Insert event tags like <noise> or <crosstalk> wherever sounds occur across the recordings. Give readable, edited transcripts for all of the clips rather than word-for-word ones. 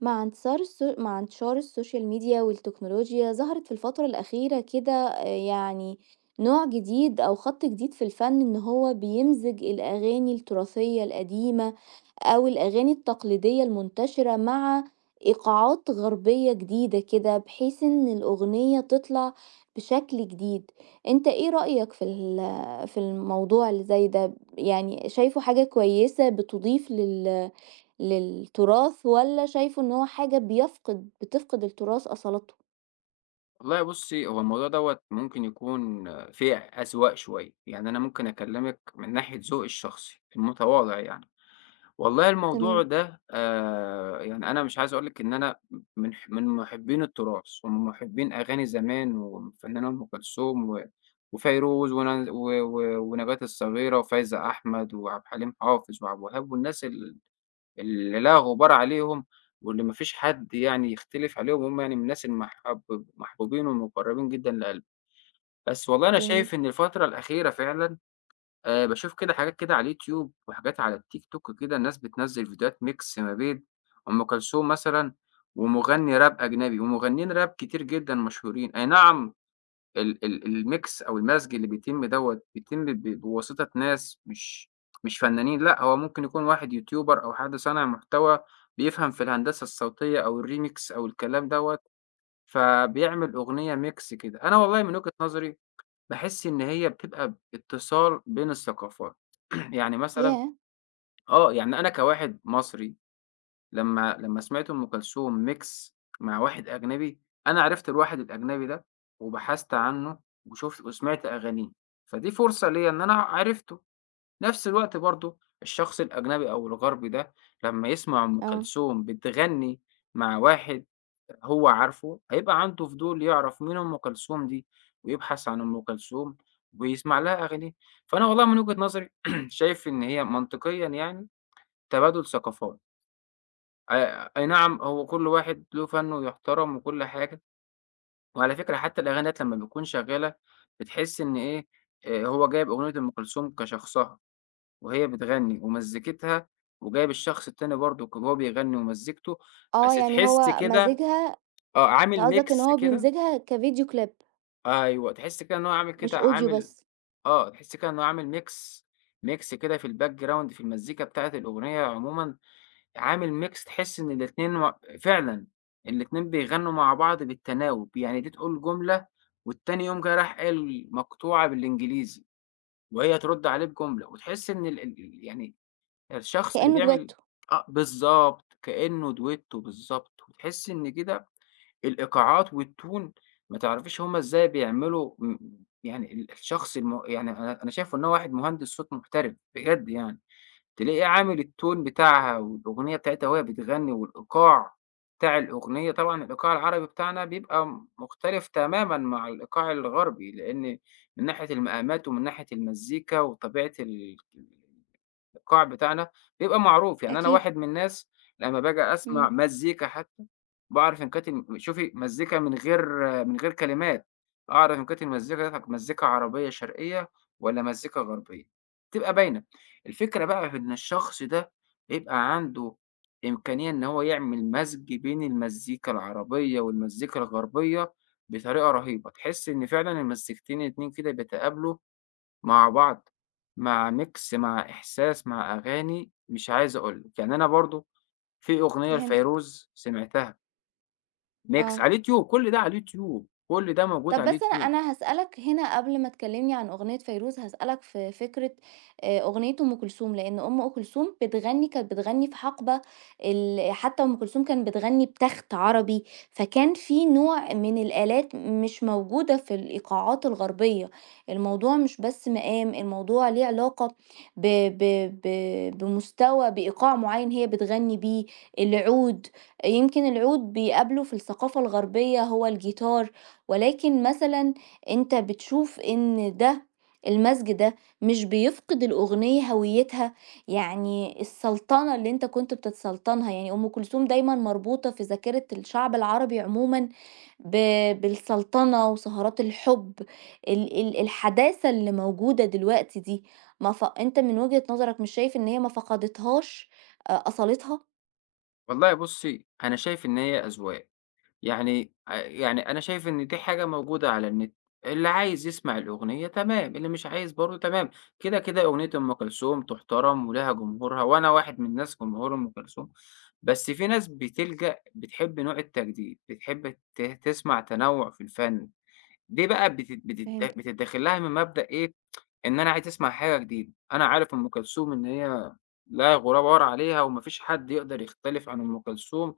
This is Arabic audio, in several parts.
مع انتشار السوشيال ميديا والتكنولوجيا ظهرت في الفترة الأخيرة كده نوع جديد أو خط جديد في الفن إن هو بيمزج الأغاني التراثية القديمة أو الأغاني التقليدية المنتشرة مع إيقاعات غربية جديدة كده بحيث إن الأغنية تطلع بشكل جديد. انت ايه رأيك في في الموضوع اللي زي ده؟ يعني شايفه حاجة كويسة بتضيف للتراث والّا شايفه إن هو حاجة بتفقد التراث أصالته؟ والله بُصّي، هو الموضوع دوّة ممكن يكون آه، فيه أذواق شوية، يعني أنا ممكن أكلّمِك من ناحية ذوقي الشخصي المتواضع يعني. والله الموضوع تمام، ده يعني أنا مش عايز أقول لِك إن أنا م من ح من مُحبّين التراث ومن مُحبّين أغاني زمان والفنانة أم كلثوم وفيروز ون و و ونبات الصغيرة وفايزة أحمد وعبد الحليم حافظ وعبد الوهاب والناس اللي لا غبار عليهم واللي ما فيش حد يعني يختلف عليهم هم يعني من الناس محبوبين والمقربين جدًا لقلبي. بس والله أنا جميل. شايف إن الفترة الأخيرة فعلًا باشوف كده حاجات كده على اليوتيوب وحاجات على التيك توك كده الناس بتنزّل فيديوهات mix ما بين أم كلثوم مثلًا ومغني راب أجنبي، ومغنيين راب كتير جدًا مشهورين، أي نعم. ال ال الميكس أو المزج اللي بيتم دوّة بيتم بواسطة ناس مش فنانين، لأ هو ممكن يكون واحد يوتيوبر أو حد صانع محتوى بيفهم في الهندسة الصوتية أو الremix أو الكلام دوّة، فبيعمل أغنية ميكس كده. أنا والله من وجهة نظري باحس إن هي بتبقى اتصال بين الثقافات. <clears throat> يعني مثلًا ياه! آه، يعني أنا كواحد مصري لمّا سمعت أم كلثوم mix مع واحد أجنبي، أنا عرفت الواحد الأجنبي ده وبحثت عنّه وشُفت وسمعت أغانيه، فدي فرصة ليّا إن أنا عرفته. نفس الوقت برضه الشخص الأجنبي أو الغربي ده لمّا يسمع أم آه. كلثوم بتغني مع واحد هو عارفه، هيبقى عنده فضول يعرف مين أم كلثوم دي ويبحث عن أم كلثوم ويسمع لها أغانيها. فأنا والله من وجهة نظري <clears throat> شايف إن هي منطقيًا يعني تبادل ثقافات. أي نعم، هو كل واحد له فَنّه ويُحترم وكل حاجة، وعلى فكرة حتى الأغاني ديّة لمّا بتكون شغّالة بتحس إن إيه، هو جايب أغنية أم كلثوم كشخصها، وهي بتغني ومزّيكتها، وجايب الشخص التاني برضه وهو بيغني ومزّيكته، آه، بس يعني تحس هو كده. مزِجها. آه، أنت عامل قصدك إن mix هو كده. بيمزجها كvideo clip، أيوه، تحس كده إن هو مش audio عامل بس، آه، تحس كده إن هو عامل mix mix كده في الbackground في المزّيكا بتاعة الأغنية عمومًا، عامل mix، تحس إن الاتنين مع فعلًا، الاتنين بيغنّوا مع بعض بالتناوب، يعني دي تقول جملة والتاني يقوم جاي رايح قايل مقطوعة بالإنجليزي وهي ترُد عليه بجملة، وتحس إن ال ال ال يعني الشخص اللي كإنه بيعمل دويتو. آه، بالضبط، كإنه دويتو بالضبط، وتحس إن كده الإيقاعات والtune ما تعرفيش هم إزاي بيعملوا يعني ال الشخص الم يعني أنا شايفه إن هو واحد مهندس صوت محترف بجد يعني. تلاقيه عامل التون بتاعها والأغنية بتاعتها وهي بتغني والإيقاع بتاع الأغنية، طبعًا الإيقاع العربي بتاعنا بيبقى مختلف تمامًا مع الإيقاع الغربي، لإن من ناحية المقامات ومن ناحية المزيكا وطبيعة القاع بتاعنا بيبقى معروف. يعني أنا أكيد، واحد من الناس لمّا باجي إمم، أسمع مزيكا حتى باعرف إن كانت شوفي مزيكا من غير من غير كلمات، أعرف إن كانت المزيكا ديّة مزيكا عربية شرقية والّا مزيكا غربية، بتبقى باينة. الفكرة بقى في إن الشخص ده بيبقى عنده إمكانية إن هو يعمل مزج بين المزيكا العربية والمزيكا الغربية بطريقة رهيبة، تحس إن فعلًا المزيكتين الاتنين كده بيتقابلوا مع بعض، مع ميكس، مع إحساس، مع أغاني مش عايز أقول لك. يعني أنا برضه في أغنية فهمتك، لفيروز سمعتها ميكس آه. على اليوتيوب، كل ده على اليوتيوب، كل ده موجود طب على بس أنا اليوتيوب. أنا هاسألك هنا قبل ما تكلمني عن أغنية فيروز، هاسألك في فكرة أغنية أم كلثوم، لإن أم كلثوم كانت بتغني في حقبة حتى أم كلثوم كانت بتغني بتخت عربي، فكان في نوع من الآلات مش موجودة في الإيقاعات الغربية. الموضوع مش بس مقام، الموضوع ليه علاقة ب ب ب بمستوى بإيقاع معين هي بتغني بيه. العود، يمكن العود بيقابله في الثقافة الغربية هو الجيتار، ولكن مثلًا أنت بتشوف إن المزج ده مش بيفقد الأغنية هويتها؟ يعني السلطنة اللي أنت كنت بتتسلطنها، يعني أم كلثوم دايمًا مربوطة في ذاكرة الشعب العربي عمومًا ب بالسلطنة وسهرات الحب، ال ال الحداثة اللي موجودة دلوقتي دي، ما ف أنت من وجهة نظرك مش شايف إن هي ما فقدتهاش أصالتها؟ والله بُصّي أنا شايف إن هي أذواق. يعني يعني أنا شايف إن دي حاجة موجودة على النت، اللي عايز يسمع الأغنية تمام، اللي مش عايز برضه تمام، كده، كده أغنية أم كلثوم تُحترم ولها جمهورها، وأنا واحد من ناس جمهور أم كلثوم. بس في ناس بتلجأ بتحب نوع التجديد، بتحب تسمع تنوع في الفن. دي بقى فهمتِك. بتتداخل لها من مبدأ إيه، إن أنا عايز أسمع حاجة جديدة، أنا عارف أم كلثوم إن هي لا غُبار عليها وما فيش حد يقدر يختلف عن أم كلثوم،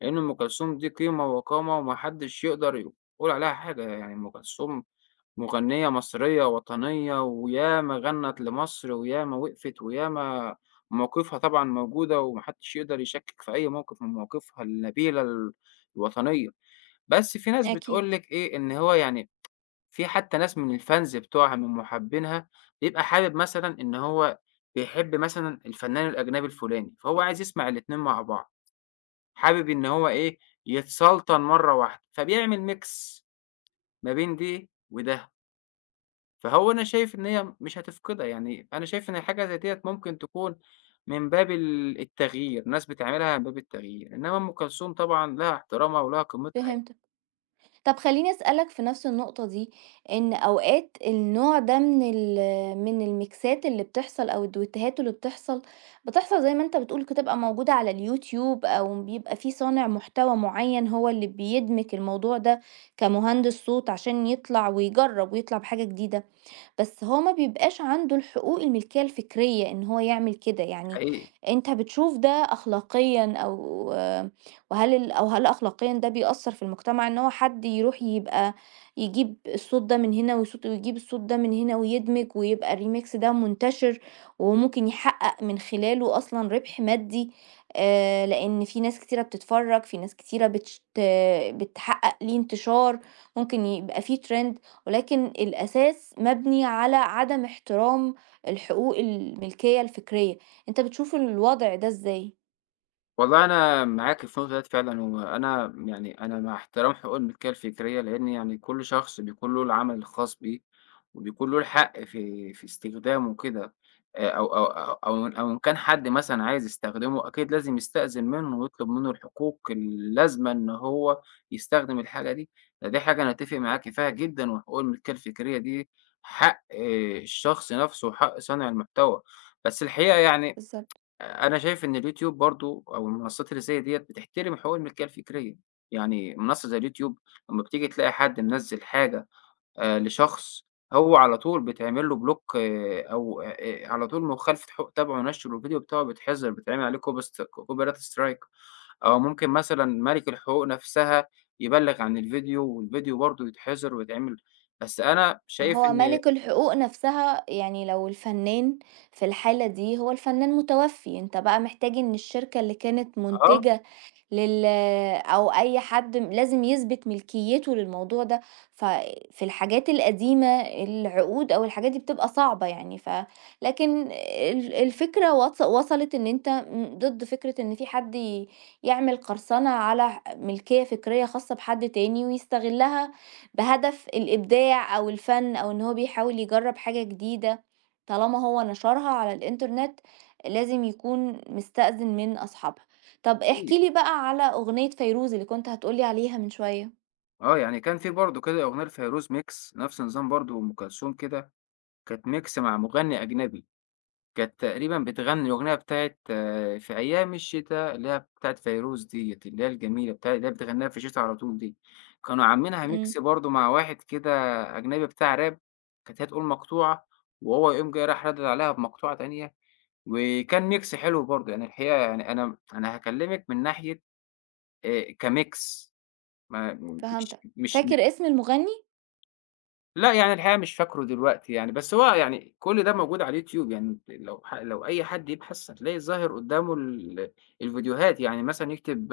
لإن أم كلثوم دي قيمة وقامة وما حدش يقدر يقول عليها حاجة. يعني أم كلثوم مغنية مصرية وطنية وياما غنّت لمصر وياما وقفت وياما مواقفها طبعًا موجودة وما حدش يقدر يشكِّك في أي موقف من مواقفها النبيلة الوطنية، بس في ناس أكيد، بتقول لِك إيه، إن هو يعني في حتى ناس من الfans بتوعها من محبينها، بيبقى حابب مثلًا إن هو بيحب مثلًا الفنان الأجنبي الفلاني، فهو عايز يسمع الاتنين مع بعض، حابب إن هو إيه، يتسلطن مرّة واحدة، فبيعمل mix ما بين دي وده. فهو أنا شايف إن هي مش هتفقدها، يعني أنا شايف إن حاجة زي ديّة ممكن تكون من باب التغيير، ناس بتعملها من باب التغيير، إنما أم كلثوم طبعًا لها احترامها ولها قيمتها يعني. فهمت. طب خلّيني أسألك في نفس النقطة دي، إن أوقات النوع ده من من الميكسات اللي بتحصل أو الدويتوهات اللي بتحصل، بتحصل زي ما أنت بتقول بتبقى موجودة على اليوتيوب أو بيبقى في صانع محتوى معيّن هو اللي بيدمج الموضوع ده كمهندس صوت عشان يطلع ويجرّب ويطلع بحاجة جديدة. بس هو ما بيبقاش عنده الحقوق الملكية الفكرية إن هو يعمل كده يعني حقيقي. أنت بتشوف ده أخلاقيًا أو آه، وهل ال أو هل أخلاقيًا ده بيأثّر في المجتمع إن هو حد يروح يبقى يجيب الصوت ده من هنا ويصوت ويجيب الصوت ده من هنا ويدمج ويبقى الريميكس ده منتشر وممكن يحقق من خلاله أصلًا ربح مادي لإن في ناس كتيرة بتتفرّج، في ناس كتيرة بتش ت بتحقق ليه انتشار، ممكن يبقى في trend ولكن الأساس مبني على عدم احترام الحقوق الملكية الفكرية. أنت بتشوف الوضع ده إزاي؟ والله أنا معاك في النقطة ديّة فعلًا، وأنا يعني أنا مع احترام حقوق الملكية الفكرية، لإن يعني كل شخص بيكون له العمل الخاص بيه، وبيكون له الحق في استخدامه وكده، أو إن كان حد مثلًا عايز يستخدمه أكيد لازم يستأذن منه ويطلب منه الحقوق اللازمة إن هو يستخدم الحاجة دي. فدي حاجة أنا أتفق معاكِ فيها جدًا، وحقوق الملكية الفكرية دي حق آه، الشخص نفسه وحق صانع المحتوى. بس الحقيقة يعني بالظبط. أنا شايف إن اليوتيوب برضه أو المنصات اللي زي ديّة بتحترم حقوق الملكية الفكرية. يعني منصة زي اليوتيوب لمّا بتيجي تلاقي حد منزّل حاجة لشخص، هو على طول بيتعمل له بلوك آه، أو على طول مخالفة حقوق طبع ونشر، والفيديو بتاعه بيتحظر بيتعمل عليه كوبست copyright strike أو ممكن مثلًا مالك الحقوق نفسها يبلّغ عن الفيديو، والفيديو برضه يتحظر ويتعمل. بس أنا شايف هو إن مالك الحقوق نفسها يعني لو الفنان في الحالة دي هو الفنان متوفي انت بقى محتاج ان الشركة اللي كانت آه، منتجة لل أو أي حد لازم يثبت ملكيته للموضوع ده، ففي الحاجات القديمة العقود أو الحاجات دي بتبقى صعبة يعني ف لكن الفكرة وصلت إن أنت ضد فكرة إن في حد يعمل قرصنة على ملكية فكرية خاصة بحد تاني ويستغلها بهدف الإبداع أو الفن أو إن هو بيحاول يجرّب حاجة جديدة، طالما هو نشرها على الإنترنت لازم يكون مستأذن من أصحابها. طب احكِ أكيد، لي بقى على أغنية فيروز اللي كنت هتقول لي عليها من شوية. آه، يعني كان في برضه كده أغنية لفيروز Mix نفس النظام برضه وأم كلثوم كده كانت mix مع مغني أجنبي، كانت تقريبًا بتغني الأغنية بتاعة في أيام الشتا، اللي هي بتاعة فيروز ديّة، اللي هي الجميلة بتاع اللي هي بتغنيها في الشتا على طول دي، كانوا عاملينها إمم، mix برضه مع واحد كده أجنبي بتاع راب، كانت هي تقول مقطوعة وهو يقوم جاي رايح ردد عليها بمقطوعة تانية، وكان mix حلو برضه. يعني الحقيقة يعني أنا هاكلمِك من ناحية كmix ما مش فهمتك. مش فاكر اسم المغني؟ لأ، يعني الحقيقة مش فاكره دلوقتي يعني، بس هو يعني كل ده موجود على اليوتيوب. يعني لو لو أي حد يبحث هتلاقي ظاهر قدّامه الفيديوهات، يعني مثلًا يكتب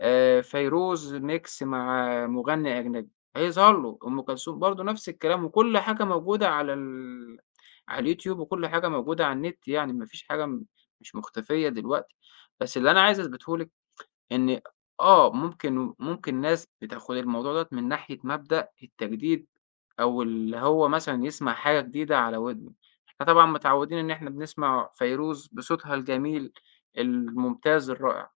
فيروز mix مع مغني أجنبي، هيظهر له، أم كلثوم برضه نفس الكلام، وكل حاجة موجودة على على اليوتيوب، وكل حاجة موجودة على النت يعني، ما فيش حاجة مش مختفية دلوقتي. بس اللي أنا عايز أثبته لِك إن آه، ممكن ناس بتاخد الموضوع دوّة من ناحية مبدأ التجديد، أو اللي هو مثلًا يسمع حاجة جديدة على ودنه. إحنا طبعًا متعودين إن إحنا بنسمع فيروز بصوتها الجميل، الممتاز، الرائع،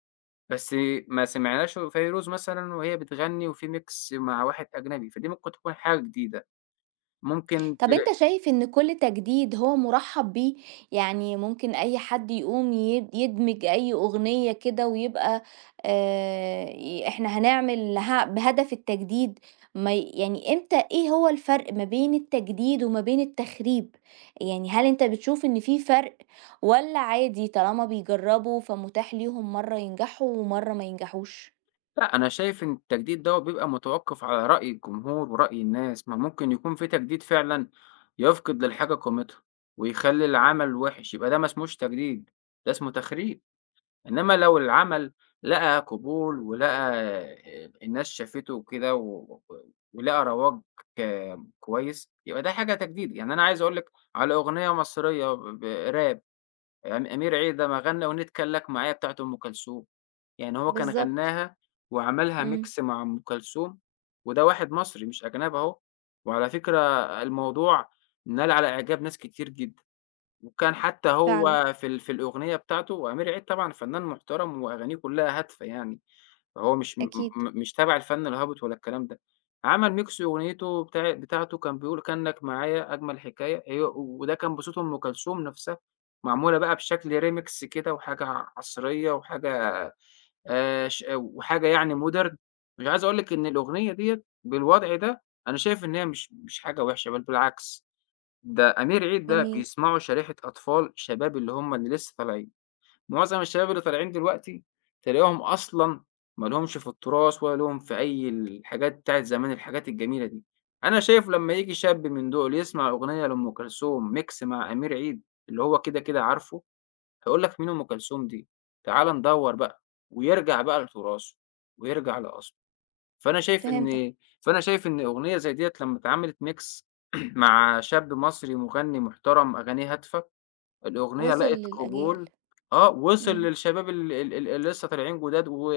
بس ما سمعناش فيروز مثلًا وهي بتغني وفي mix مع واحد أجنبي، فدي ممكن تكون حاجة جديدة، ممكن. طب أنت شايف إن كل تجديد هو مُرحّب بيه؟ يعني ممكن أي حد يقوم يدمج أي أغنية كده ويبقى ي إحنا هنعمل ه بهدف التجديد، ما ي يعني إمتى إيه هو الفرق ما بين التجديد وما بين التخريب؟ يعني هل أنت بتشوف إن في فرق والّا عادي طالما بيجرّبوا فمتاح ليهم مرّة ينجحوا ومرّة ما ينجحوش؟ لأ، أنا شايف إن التجديد دوّة بيبقى متوقّف على رأي الجمهور ورأي الناس. ما ممكن يكون في تجديد فعلًا يفقد للحاجة قيمتها، ويخلّي العمل وِحِش، يبقى ده ما اسموش تجديد، ده اسمه تخريب. إنّما لو العمل لقى قبول ولقى الناس شافته وكده و- ولقى رواج ك كويس، يبقى ده حاجة تجديد. يعني أنا عايز أقول لِك على أغنية مصرية ب راب أمير عيد لمّا غنّى أغنية كان لك معايا بتاعة أم كلثوم، يعني هو كان بالضبط. غنّاها وعملها إمم، mix مع أم كلثوم، وده واحد مصري مش أجنبي أهو. وعلى فكرة الموضوع نال على إعجاب ناس كتير جدًا، وكان حتى فعلًا، هو في في الأغنية بتاعته. وأمير عيد طبعًا فنان محترم وأغانيه كلّها هادفة يعني. هو مش م أكيد، م مش تابع الفن الهابط ولا الكلام ده، عمل mix أغنيته بتاعته كان بيقول كأنك معايا أجمل حكاية هي وده كان بصوت أم كلثوم نفسها، معمولة بقى بشكل remix كده وحاجة عصرية وحاجة ش وحاجة يعني modern. مش عايز أقول لِك إن الأغنية ديّة بالوضع ده أنا شايف إن هي مش حاجة وحشة بل بالعكس. ده أمير عيد ده جميل، بيسمعه شريحة أطفال شباب اللي هم اللي لسه طالعين. معظم الشباب اللي طالعين دلوقتي تلاقيهم أصلًا ما لهمش في التراث ولا لهم في أي الحاجات بتاعة زمان، الحاجات الجميلة دي. أنا شايف لمّا ييجي شاب من دول يسمع أغنية لأم كلثوم ميكس مع أمير عيد اللي هو كده، كده عارفه، هيقول لك: "مين أم كلثوم دي؟ تعالَ ندوّر بقى." ويرجع بقى لتراثه ويرجع لأصله. فأنا شايف فهمتك، إن فأنا شايف إن أغنية زي ديّة لمّا اتعملت ميكس <clears throat> مع شاب مصري مغني محترم أغانيه هادفة، الأغنية وصل لقت للأجيال. قبول. آه، وصل إمم. للشباب ال ال ال اللي لسه طالعين جداد و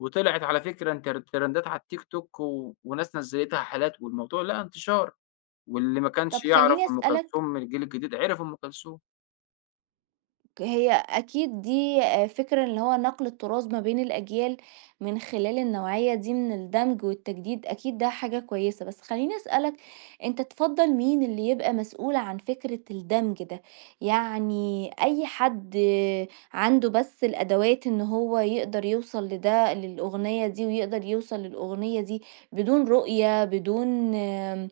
وطلعت على فكرة ترندات على التيك توك و وناس نزّلتها حالات والموضوع لقى انتشار، واللي ما كانش طب يعرف خلّيني أم أسألك، كلثوم من الجيل الجديد عرف أم كلثوم. هي أكيد دي فكرة اللي هو نقل التراث ما بين الأجيال من خلال النوعية دي من الدمج والتجديد، أكيد ده حاجة كويسة، بس خلّيني أسألك أنت تفضّل مين اللي يبقى مسؤول عن فكرة الدمج ده؟ يعني أي حد آه، عنده بس الأدوات إن هو يقدر يوصل لده للأغنية دي ويقدر يوصل للأغنية دي بدون رؤية، بدون آمم،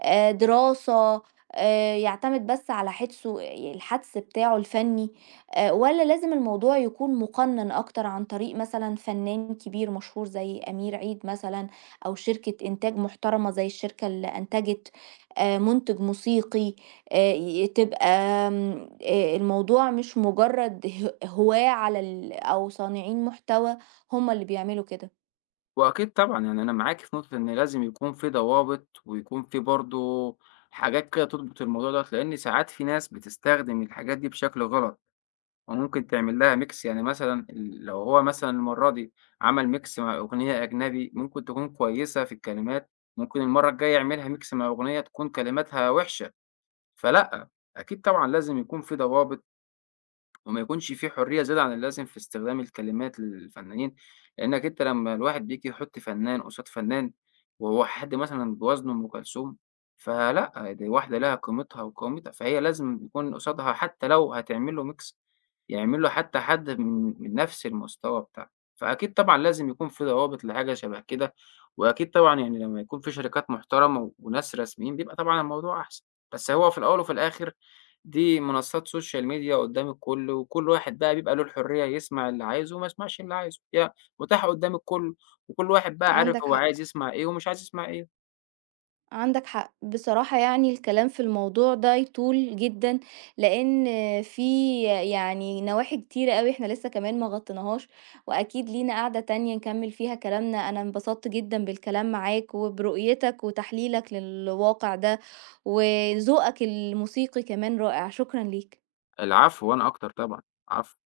دراسة، يعتمد بس على حِدسُه آه، الحَدْس بتاعه الفني، والّا لازم الموضوع يكون مُقنّن أكتر عن طريق مثلًا فنان كبير مشهور زي أمير عيد مثلًا أو شركة إنتاج محترمة زي الشركة اللي أنتجت مُنتِج موسيقي، ي تبقى آمم الموضوع مش مُجرّد هواة على ال أو صانعين محتوى هم اللي بيعملوا كده؟ وأكيد طبعًا يعني أنا معاكِ في نقطة إن لازم يكون في ضوابط ويكون في برضه حاجات كده تضبط الموضوع دوّة، لإن ساعات في ناس بتستخدم الحاجات دي بشكل غلط. وممكن تعمل لها mix، يعني مثلًا لو هو مثلًا المرّة دي عمل mix مع أغنية أجنبي ممكن تكون كويسة في الكلمات، ممكن المرّة الجاية يعملها mix مع أغنية تكون كلماتها وِحشة، فلأ، أكيد طبعًا لازم يكون في ضوابط وما يكونش في حرية زيادة عن اللازم في استخدام الكلمات للفنانين، لإنّك أنت لمّا الواحد بييجي يحُط فنان قصاد فنان، وهو حد مثلًا بوزن أم كلثوم، فلأ، دي واحدة ليها قيمتها وقومتها، فهي لازم يكون قصادها حتى لو هتعمل له mix يعمل له حتى حد من نفس المستوى بتاعها. فأكيد طبعًا لازم يكون في ضوابط لحاجة شبه كده، وأكيد طبعًا يعني لمّا يكون في شركات محترمة وناس رسميين بيبقى طبعًا الموضوع أحسن. بس هو في الأول وفي الآخر دي منصات سوشيال ميديا قدّام الكل، وكل واحد بقى بيبقى له الحرية يسمع اللي عايزه وما يسمعش اللي عايزه، هي متاحة قدّام الكل، وكل واحد بقى عارف عندك هو حق. عايز يسمع إيه ومش عايز يسمع إيه. عندك حق بصراحة، يعني الكلام في الموضوع ده يطول جدا لأن في يعني نواحي كتيرة قوي احنا لسه كمان ما غطيناهاش، وأكيد لينا قعدة تانية نكمل فيها كلامنا. أنا انبسطت جدا بالكلام معاك وبرؤيتك وتحليلك للواقع ده وذوقك الموسيقي كمان رائع. شكرا ليك. العفو وأنا أكتر طبعًا، عفو.